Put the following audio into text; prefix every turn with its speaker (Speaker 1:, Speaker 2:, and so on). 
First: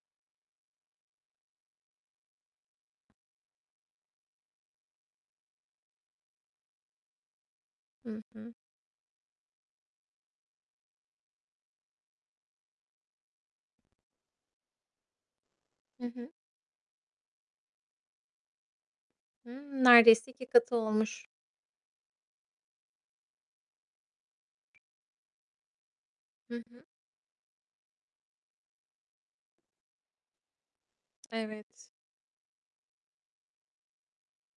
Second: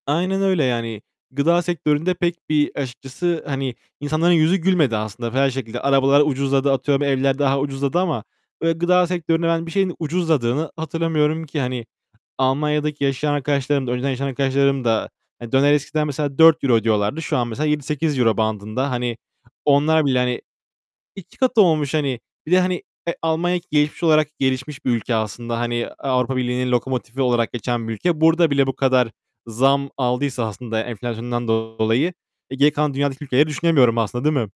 Speaker 1: Aynen öyle yani. Gıda sektöründe pek bir, açıkçası, hani, insanların yüzü gülmedi aslında her şekilde. Arabalar ucuzladı, atıyorum, evler daha ucuzladı
Speaker 2: Hı
Speaker 1: ama
Speaker 2: hı.
Speaker 1: böyle gıda sektöründe ben bir şeyin ucuzladığını hatırlamıyorum ki. Hani, Almanya'daki yaşayan arkadaşlarım da önceden yaşayan arkadaşlarım da Ha, döner
Speaker 2: Hı
Speaker 1: eskiden
Speaker 2: hı.
Speaker 1: mesela €4 ödüyorlardı. Şu an mesela €7-8 bandında. Hani,
Speaker 2: Hımm,
Speaker 1: onlar bile,
Speaker 2: neredeyse
Speaker 1: hani,
Speaker 2: 2 katı olmuş.
Speaker 1: 2 katı olmuş, hani. Bir de, hani, e, Almanya gelişmiş olarak, gelişmiş bir ülke aslında. Hani, Avrupa
Speaker 2: Hı
Speaker 1: Birliği'nin
Speaker 2: hı.
Speaker 1: lokomotifi olarak geçen bir ülke. Burada bile bu kadar zam aldıysa aslında enflasyondan
Speaker 2: Evet.
Speaker 1: dolayı, e, geri kalan dünyadaki ülkeleri düşünemiyorum aslında, değil mi?